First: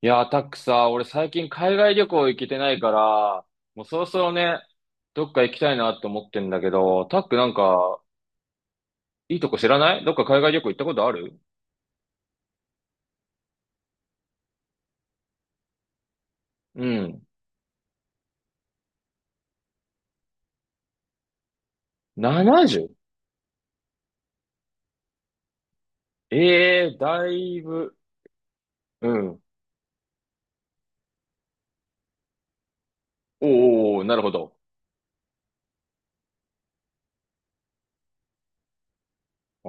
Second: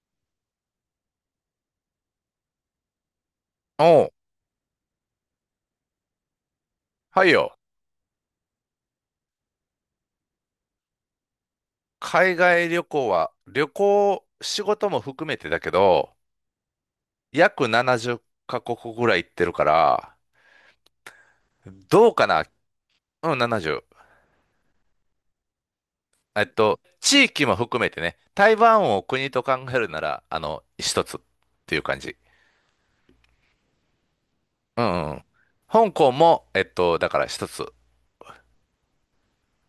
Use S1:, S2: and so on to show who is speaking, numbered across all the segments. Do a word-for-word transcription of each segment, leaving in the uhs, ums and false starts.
S1: いやー、タックさ、俺最近海外旅行行けてないから、もうそ
S2: お
S1: ろ
S2: う、
S1: そろね、どっか行きたいなって思ってんだけど、タッ
S2: はい
S1: クなん
S2: よ。
S1: か、いいとこ知らない？どっか海外旅行行ったことある？
S2: 海外旅行は、旅行、仕事も含めてだけど、
S1: うん。
S2: 約ななじゅうカ国ぐらい行ってるから、どうかな。
S1: ななじゅう？
S2: うん、ななじゅう。えっと、
S1: ええー、
S2: 地
S1: だ
S2: 域も
S1: い
S2: 含め
S1: ぶ。
S2: てね、台湾を
S1: う
S2: 国と
S1: ん。
S2: 考えるなら、あの、一つっていう感じ。
S1: おーおー、なるほど。
S2: うんうん。香港も、えっと、だから一つ。
S1: あ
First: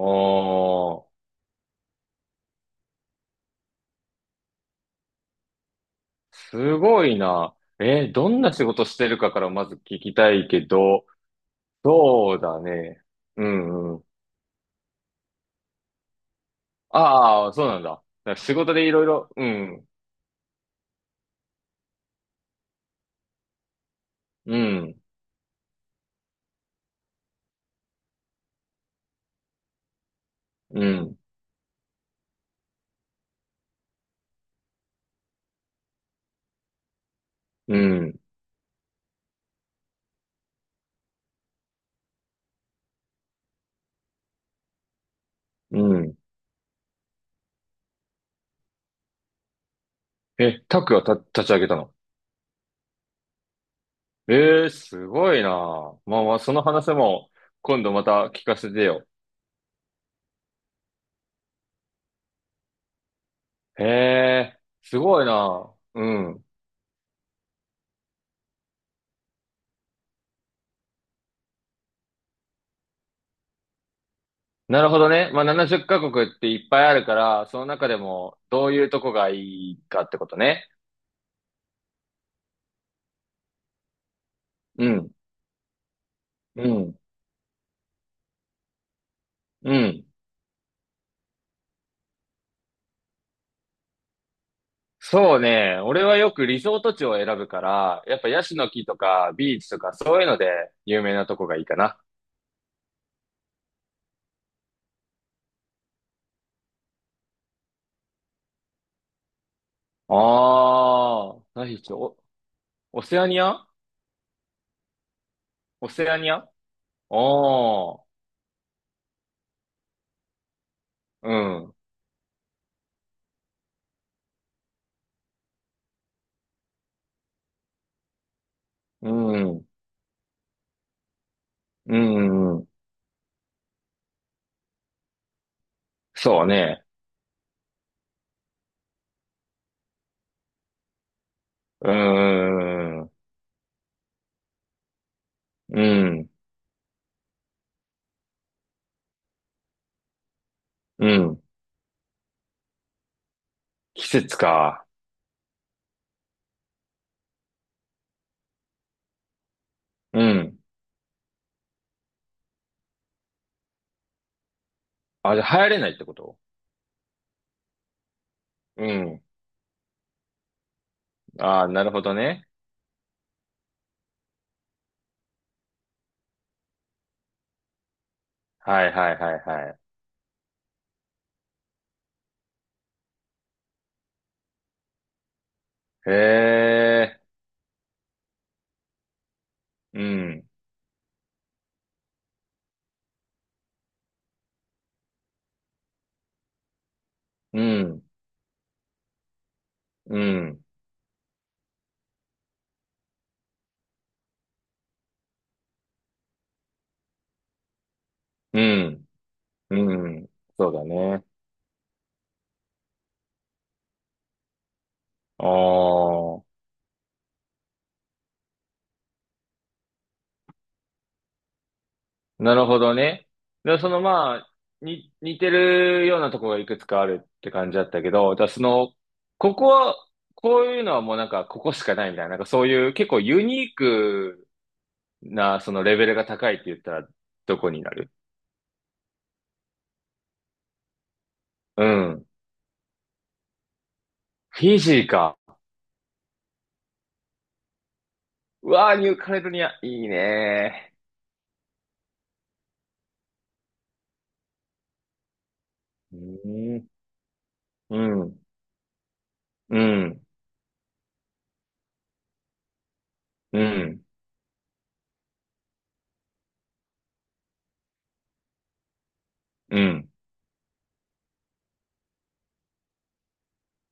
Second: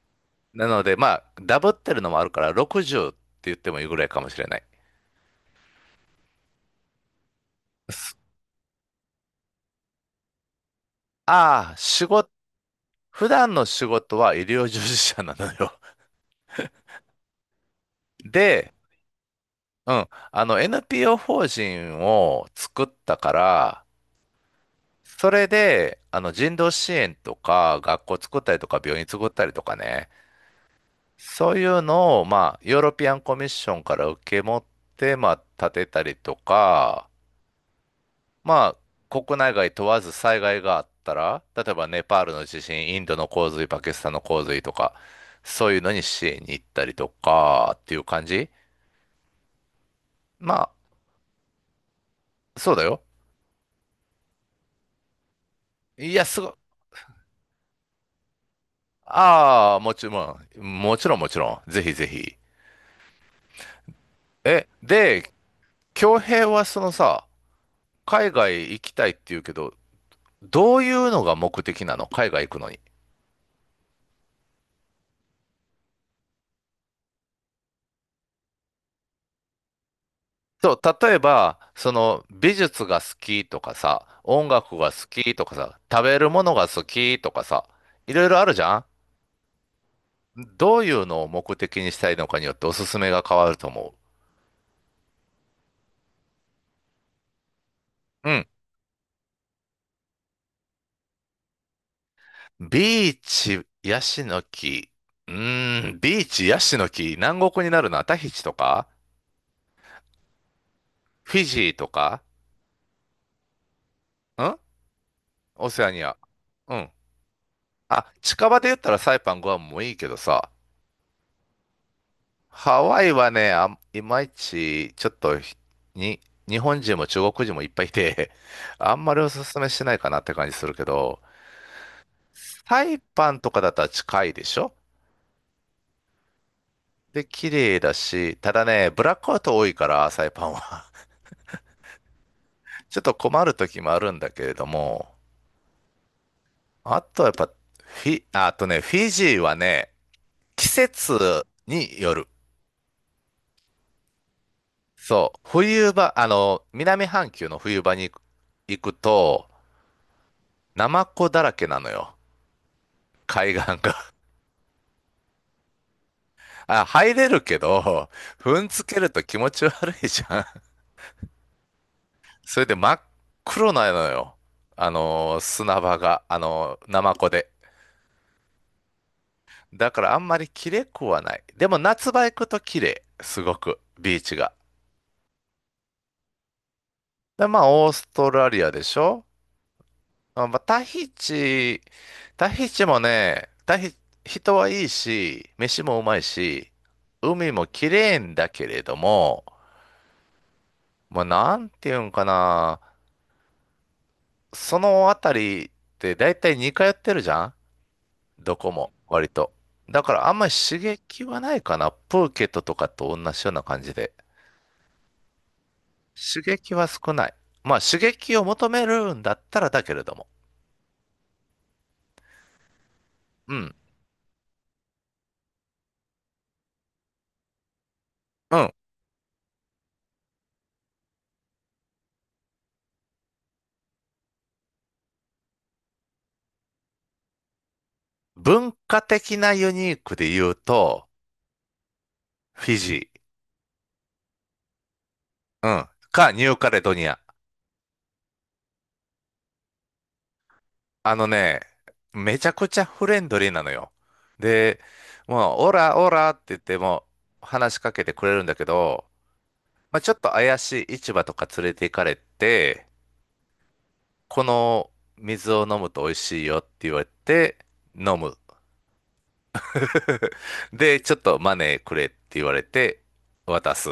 S2: なので、
S1: ー、
S2: まあ、ダブってるのもあるから、ろくじゅうって言ってもいいぐらいかもしれない。
S1: すごいな。えー、どんな仕事してるかからまず聞きたいけど、
S2: ああ、仕事、
S1: そうだね。
S2: 普
S1: う
S2: 段の仕
S1: んうん。
S2: 事は医療従事者なのよ。
S1: ああ、そうなんだ。だから仕
S2: で、
S1: 事でいろいろ、うん、
S2: うん。あの、エヌピーオー 法人を作ったから、
S1: うん、
S2: それで、あの、人道支援とか、学校作ったりとか、病院作ったりとかね、
S1: うん。
S2: そういうのを、まあ、ヨーロピアンコミッションから受け持って、まあ、建てたりとか、
S1: うん、
S2: まあ、国内外問わず災害があったら、例えばネパールの地震、インドの洪水、パキスタンの洪水とか、そういう
S1: う
S2: のに
S1: ん。
S2: 支援に行ったりとか、っていう感じ。ま
S1: え、
S2: あ、
S1: タックがた立ち上げたの？
S2: そうだよ。
S1: えー、すごいなあ。
S2: い
S1: まあ
S2: や、
S1: ま
S2: す
S1: あ、
S2: ごい、
S1: その話も今度また聞かせてよ。
S2: ああ、もちろん、もちろんもちろん。ぜひぜひ。
S1: へえ、
S2: え、
S1: すごい
S2: で、
S1: な。う
S2: 恭
S1: ん。
S2: 平はそのさ、海外行きたいって言うけど、どういうのが目的なの海外行くのに。
S1: なるほどね。まあ、ななじゅっかこくカ国っていっぱいあるから、その中でもどういうとこがいいかってことね。
S2: そう、例えば、その美術が好きとかさ、音楽
S1: う
S2: が好
S1: ん、
S2: きとかさ、食べるものが
S1: う
S2: 好
S1: ん、
S2: きとかさ、いろいろあるじゃん。
S1: うん。
S2: どういうのを目的にしたいのかによっておすすめが変わると思
S1: そうね。俺はよくリゾート地を選ぶから、やっぱ
S2: う。う
S1: ヤ
S2: ん。
S1: シの木とかビーチとかそういうので有名なとこがいいかな。
S2: ビーチ、ヤシの木。うーん、ビーチ、ヤシの木。南国になるな。タヒチとか
S1: あ
S2: フ
S1: あ、
S2: ィジー
S1: 何し？
S2: とか
S1: お、オセアニア？
S2: んオセ
S1: オ
S2: アニ
S1: セア
S2: ア。
S1: ニア？あ
S2: うん。
S1: あ、
S2: あ、近場で言ったらサイパン、グアムもいいけどさ。
S1: うん、
S2: ハワイはね、あん、いまいち、ちょっとひ、に、日本人も中国人もいっぱいいて、あん
S1: う
S2: まりおすす
S1: ん、
S2: めしないかなって感じするけど、
S1: うん、うん、
S2: サイパンとかだったら近いでしょ。
S1: そうね。
S2: で、綺麗だし、ただね、ブラックアウト多いから、サイパンは。
S1: うー
S2: ちょっ
S1: ん、
S2: と困る時もあるんだけれども、
S1: うん、
S2: あとはやっぱ、フィ、ああとね、フィジーはね、季
S1: うん。
S2: 節による。
S1: 季節か。
S2: そう、冬場、あの、南半球の冬場に行くと、
S1: うん。
S2: ナマコだらけなのよ、海岸が。
S1: あ、じゃあ流行れないってこと？
S2: あ、入れるけど、踏んづ
S1: う
S2: けると
S1: ん。
S2: 気持ち悪いじゃん。
S1: ああ、なるほどね。
S2: それで真っ黒なのよ、あの、砂場が、あの、ナマコで。
S1: はいはいはいはい。
S2: だからあんまり綺麗くはない。でも夏場行くと綺麗、すごく、ビーチが。
S1: へえ、
S2: で、まあ、オーストラリアでしょ。
S1: う
S2: あ、
S1: ん、
S2: まあ、タヒチ、タヒチもね、タヒ、人はいいし、飯もうまいし、海
S1: う
S2: も綺
S1: ん、
S2: 麗んだけれども、
S1: うん、
S2: まあ、なんていうんかな、そのあたりって大体似通ってるじゃん、ど
S1: う
S2: こも、
S1: ん、
S2: 割と。だ
S1: う
S2: から
S1: ん。
S2: あんまり
S1: そう
S2: 刺
S1: だ
S2: 激
S1: ね。
S2: はないかな。プーケットとかと同じような感じで。
S1: ああ、
S2: 刺激は少ない。まあ刺激を求めるんだったらだけれども。
S1: なるほどね。
S2: うん。
S1: で、そのまあ、に、似てるようなところがいくつかあるって感じだったけど、じゃあ
S2: う
S1: そ
S2: ん。
S1: の、ここは、こういうのはもうなんか、ここしかないみたいな、なんかそういう結構ユニークな、そのレベルが高いって言ったら、どこになる？
S2: 文化的なユニークで言うと、
S1: うん。
S2: フィジ
S1: フィジーか。
S2: ー、うん、かニューカレドニア。
S1: うわー、ニューカレドニア、いいね
S2: あのね、めちゃくちゃフレンドリーなのよ。で、もう、オラオ
S1: ー。
S2: ラって
S1: う
S2: 言って
S1: ん、
S2: も話しか
S1: う
S2: けてくれ
S1: ん、
S2: るんだけど、
S1: う
S2: まあ、ちょっ
S1: ん、
S2: と怪しい市場とか連れて行かれて、
S1: うん、
S2: この水を飲むと美味しいよって言われて、飲む。
S1: うん、
S2: で、ちょっとマネーくれって言われて、渡す。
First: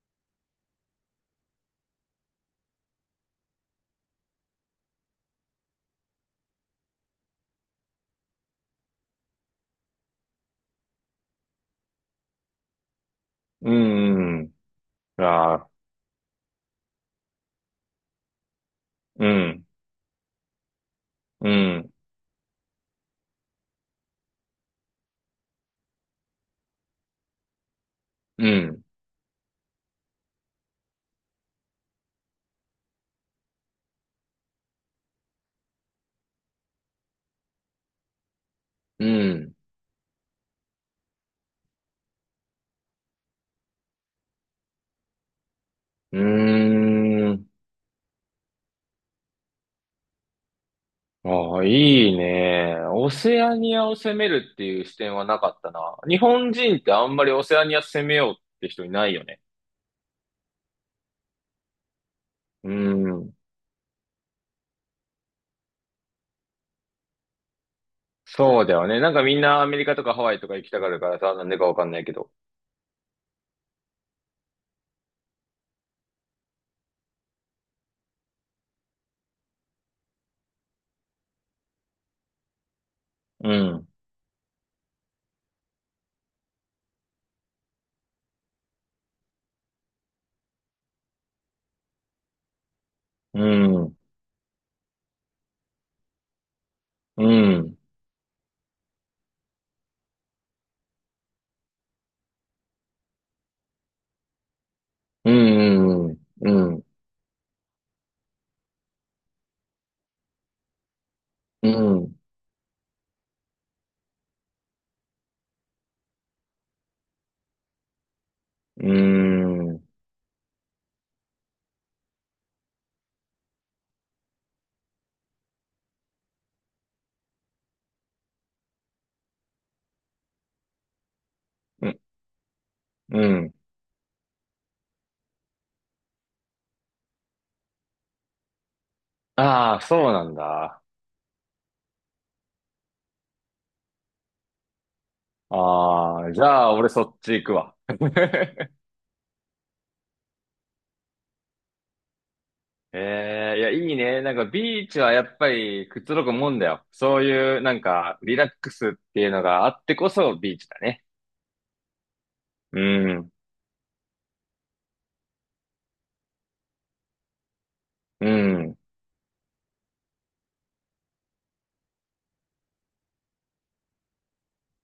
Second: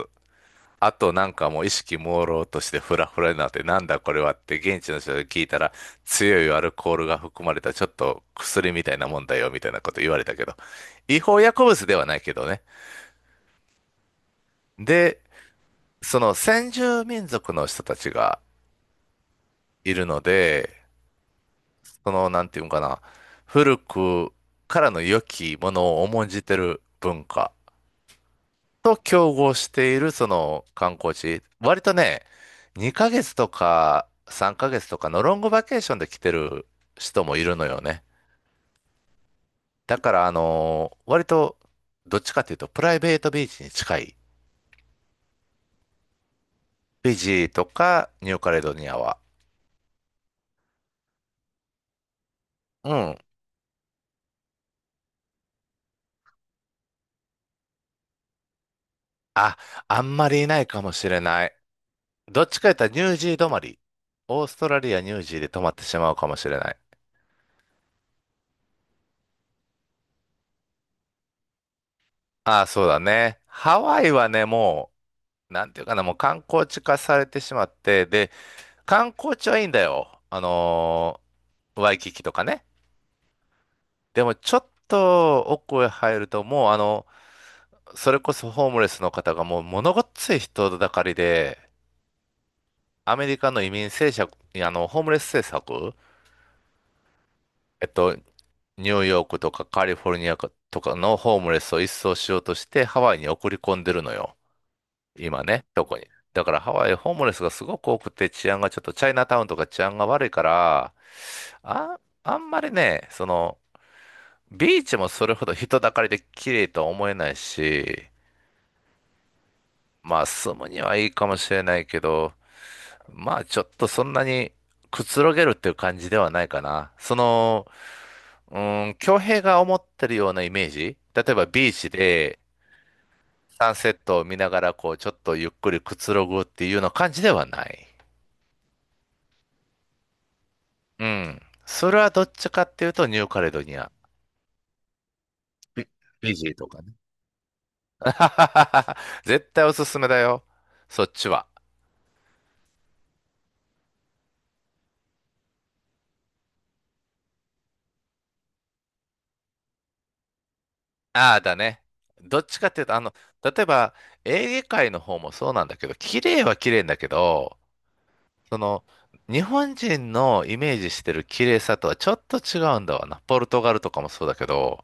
S2: あとなんかもう意識朦朧としてフラフラになって、なんだこれはって現地の人に聞いたら、強いアルコールが含まれたちょっと薬みたいなもんだよみたいなこと言われたけど、違法薬物ではないけどね。
S1: う
S2: で、
S1: ん、ああ、
S2: その先住民族の人たちが
S1: うん、
S2: いるので、
S1: うん、
S2: そのなんていうのかな、古くからの良きものを重んじてる文化
S1: うん、
S2: と競合しているその観光地、割とね、にかげつとかさんかげつとかのロングバケーションで来てる人もいるのよね。
S1: うん、
S2: だからあのー割とどっちかというとプライベートビーチに近い。
S1: う
S2: フィジ
S1: ーん。
S2: ーとかニューカレドニアは。
S1: ああ、いいね。
S2: う
S1: オ
S2: ん。
S1: セアニアを攻めるっていう視点はなかったな。日本人ってあんまりオセアニア攻めようって人いないよね。
S2: あ、あんまりいないかもしれない。どっちか
S1: う
S2: 言ったらニュージ
S1: ん。
S2: ー止まり。オーストラリア、ニュージーで止まってしまうかもしれない。
S1: そうだよね。なんかみんなアメリカとかハワイとか行きたがるからさ、なんでかわかんないけど。
S2: ああ、そうだね。ハワイはね、もう、なんていうかな、もう観光地化されてしまって、で、観光地はいいんだよ。あのーワイキキとかね。
S1: うん。
S2: でもちょっと奥へ入るともうあの、それこそホームレスの方がもう物ごっつい人だかりで、アメリ
S1: う
S2: カの移民
S1: ん。
S2: 政策、いやあの、ホームレス政策、
S1: うん。
S2: えっと、ニューヨークとかカリフォルニアとかのホームレスを一掃しようとしてハワイに送り込んでるのよ。
S1: う
S2: 今ね、どこに。
S1: ん。
S2: だ
S1: う
S2: から
S1: ん。
S2: ハ
S1: うん。
S2: ワイホームレスがすごく多くて治安がちょっとチャイナタウンとか治安が悪いから、
S1: う
S2: あ、
S1: ん。
S2: あんまりね、その、ビーチもそれほど人だかりで綺麗とは思えないし、
S1: うん。
S2: まあ住むにはいいかもしれないけど、まあちょっとそんなにくつろげるっていう感じではないかな。その、うーん、恭平が思ってるようなイメージ例えばビーチで
S1: うん。
S2: サンセットを見ながらこうちょっとゆっくりくつろぐっていうような感じではない。
S1: ああ、そうなんだ。
S2: うん。それはどっちかっていうとニューカレドニア。ビ、
S1: ああ、
S2: ビ
S1: じ
S2: ジー
S1: ゃ
S2: と
S1: あ
S2: か
S1: 俺
S2: ね。
S1: そっち行くわ。
S2: 絶対おすすめだよ。そっちは。
S1: ええいや、いいね。なんかビーチはやっぱりくつろぐもんだよ。そういうなんかリラックスっていうのがあってこそビーチだね。
S2: ああ、だね。どっちかっ
S1: う
S2: ていうと、あの、
S1: ん、
S2: 例えば、エーゲ海の方もそうなんだけど、綺麗は綺麗んだけど、
S1: う
S2: そ
S1: ん、
S2: の、日本人のイメージしてる綺麗さとはちょっと違うんだわな。ポルトガルとかもそうだけど、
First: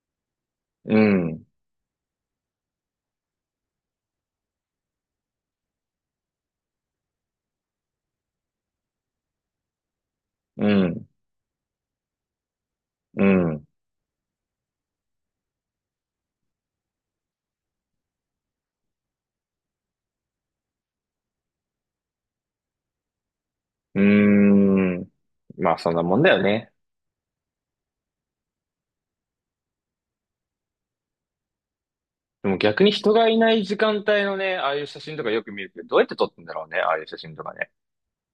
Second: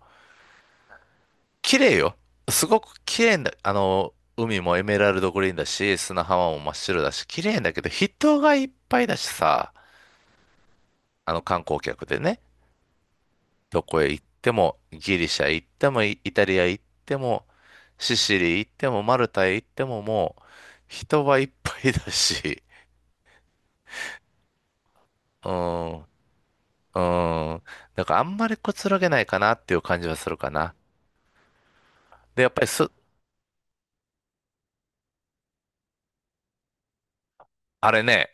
S1: うん、
S2: 綺麗よ。すごく綺麗んだ。あの、海もエメラルドグリーンだし、砂浜も真っ白だし、綺麗んだけど、人がいっぱいだしさ、
S1: うん、
S2: あの観光客でね。
S1: うん、
S2: どこへ行っても、ギリシャ行っても、イイタリア行っても、シシリ行っても、マルタへ行っても、もう、人はいっぱいだし、
S1: うん。
S2: う
S1: まあそ
S2: ん、う
S1: んな
S2: ん。
S1: もんだよね。
S2: だからあんまりくつろげないかなっていう感じはするかな。で、や
S1: で
S2: っ
S1: も
S2: ぱり
S1: 逆
S2: す、
S1: に人がいない時間帯のね、ああいう写真とかよく見るけど、どうやって撮ってんだろうね、ああいう写真とかね。
S2: あれね、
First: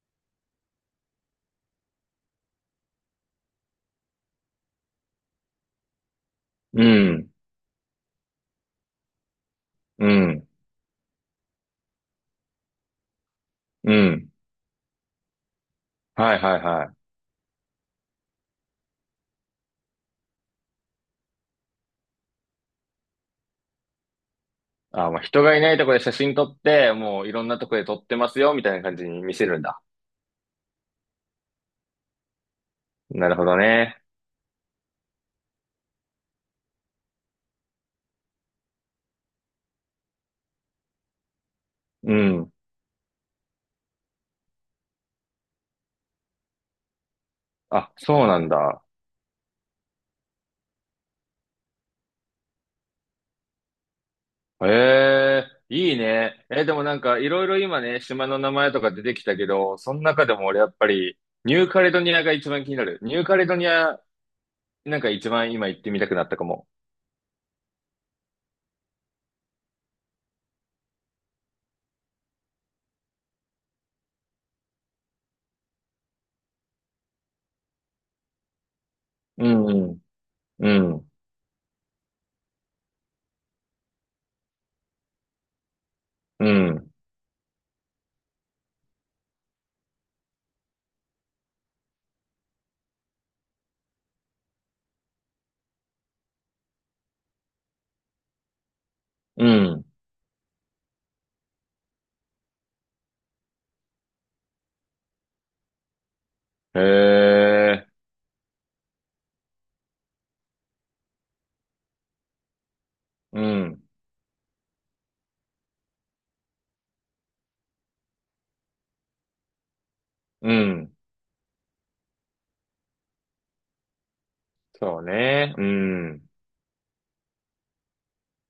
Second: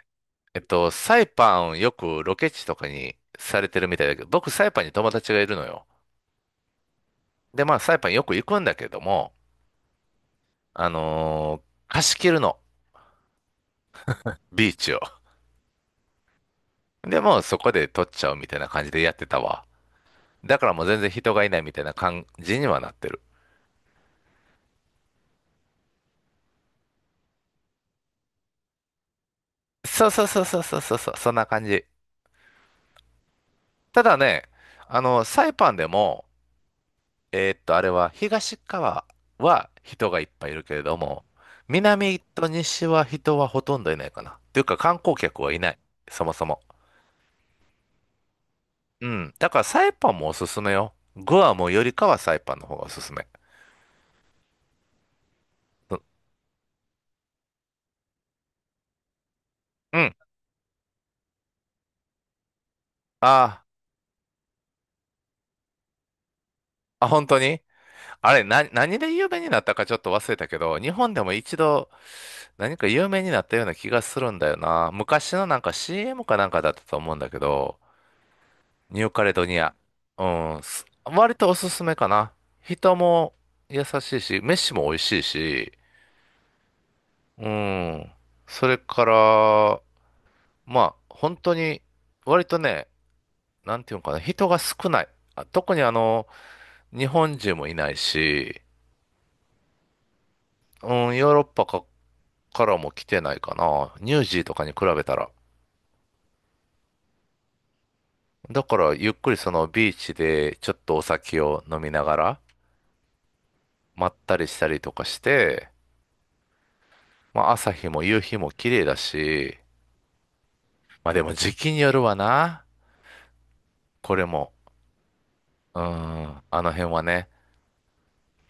S2: えっと、サイパンよくロケ地とかにされてるみたいだけど、僕サイパンに友達がいるのよ。
S1: うん、
S2: で、まあサイパンよく行くんだけども、
S1: うん、
S2: あのー貸し切るの、
S1: うん。
S2: ビーチを。
S1: はいはいはい。
S2: で、もうそこで撮っちゃうみたいな感じでやってたわ。だからもう全然人がいないみたいな感じにはなってる。
S1: あ、まあ人がいないとこで写真撮って、もういろんなとこで撮ってますよ、みたいな感じに見せるんだ。
S2: そうそうそうそうそうそうそう、そんな感じ。
S1: なるほど
S2: た
S1: ね。
S2: だね、あの、サイパンでも、えーっと、あれは東側は人がいっぱいいるけれども、
S1: う
S2: 南と
S1: ん。
S2: 西は人はほとんどいないかな。というか観光客はいない。そもそも。
S1: あ、そうなんだ。
S2: うん。だからサイパンもおすすめよ。グアムよりかはサイパンの方がおすすめ。
S1: ええ、いい
S2: う
S1: ね。え、でもなんかいろいろ今ね、島の名前とか出てきたけど、そ
S2: う
S1: の
S2: ん。
S1: 中でも俺やっぱりニューカレドニアが一番気になる。ニューカレド
S2: あ
S1: ニア、なんか一番今行ってみたくなったかも。
S2: あ、あ、本当にあれ、な、何で有名になったかちょっと忘れたけど、日本でも一度何か有名になったような気がするんだよな。昔のなんか シーエム かなんかだったと思うんだけど、ニューカレド
S1: う
S2: ニア。
S1: ん、
S2: うん、
S1: う
S2: す
S1: ん、う
S2: 割とおすすめかな。人も優しいし、飯も美味しいし、
S1: ん、
S2: うん。それから、まあ、本当に、割とね、なんていうのかな、人が少ない。あ特にあの、日本人もいないし、
S1: うん。
S2: うん、ヨーロッパか、からも来てないかな。ニュージーとかに比べたら。
S1: へえ、
S2: だからゆっくりそのビーチでちょっとお酒を飲みながら
S1: うん、
S2: まったりしたりとかして、まあ朝日も夕日も綺麗だし、
S1: うん。
S2: まあでも時期によるわな。これも。
S1: そうね。う
S2: うん、
S1: ん、
S2: あの辺はね。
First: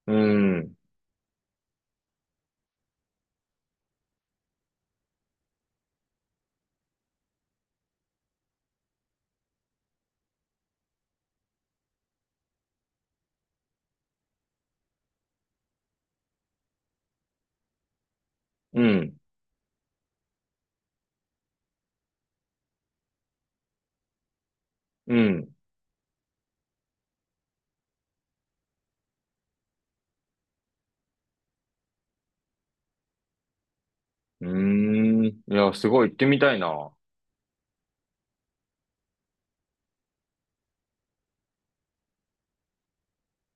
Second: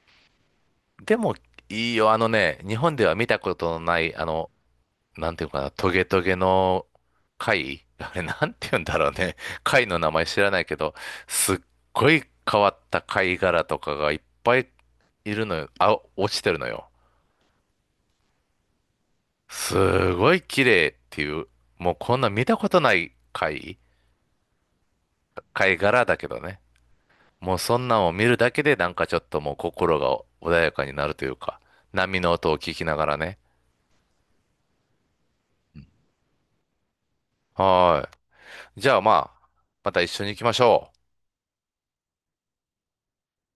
S1: うん、
S2: でもいいよ、あのね、日本では見たことのない、あの、なんていうかな、トゲトゲの貝あれなんて言うんだろうね。貝の名前知らないけど、すっごい変わった貝殻とかがいっぱいいるのよ。あ、落ちてるのよ。
S1: うん、
S2: すごい綺麗っていう、もうこんな見たことない貝、
S1: うん。
S2: 貝殻だけどね。もうそんなんを見るだけでなんかちょっともう心が穏やかになるというか、波の音を聞きながらね。
S1: うーん。いや、すごい行ってみたいな。
S2: はーい。じゃあまあ、また一緒に行きましょう。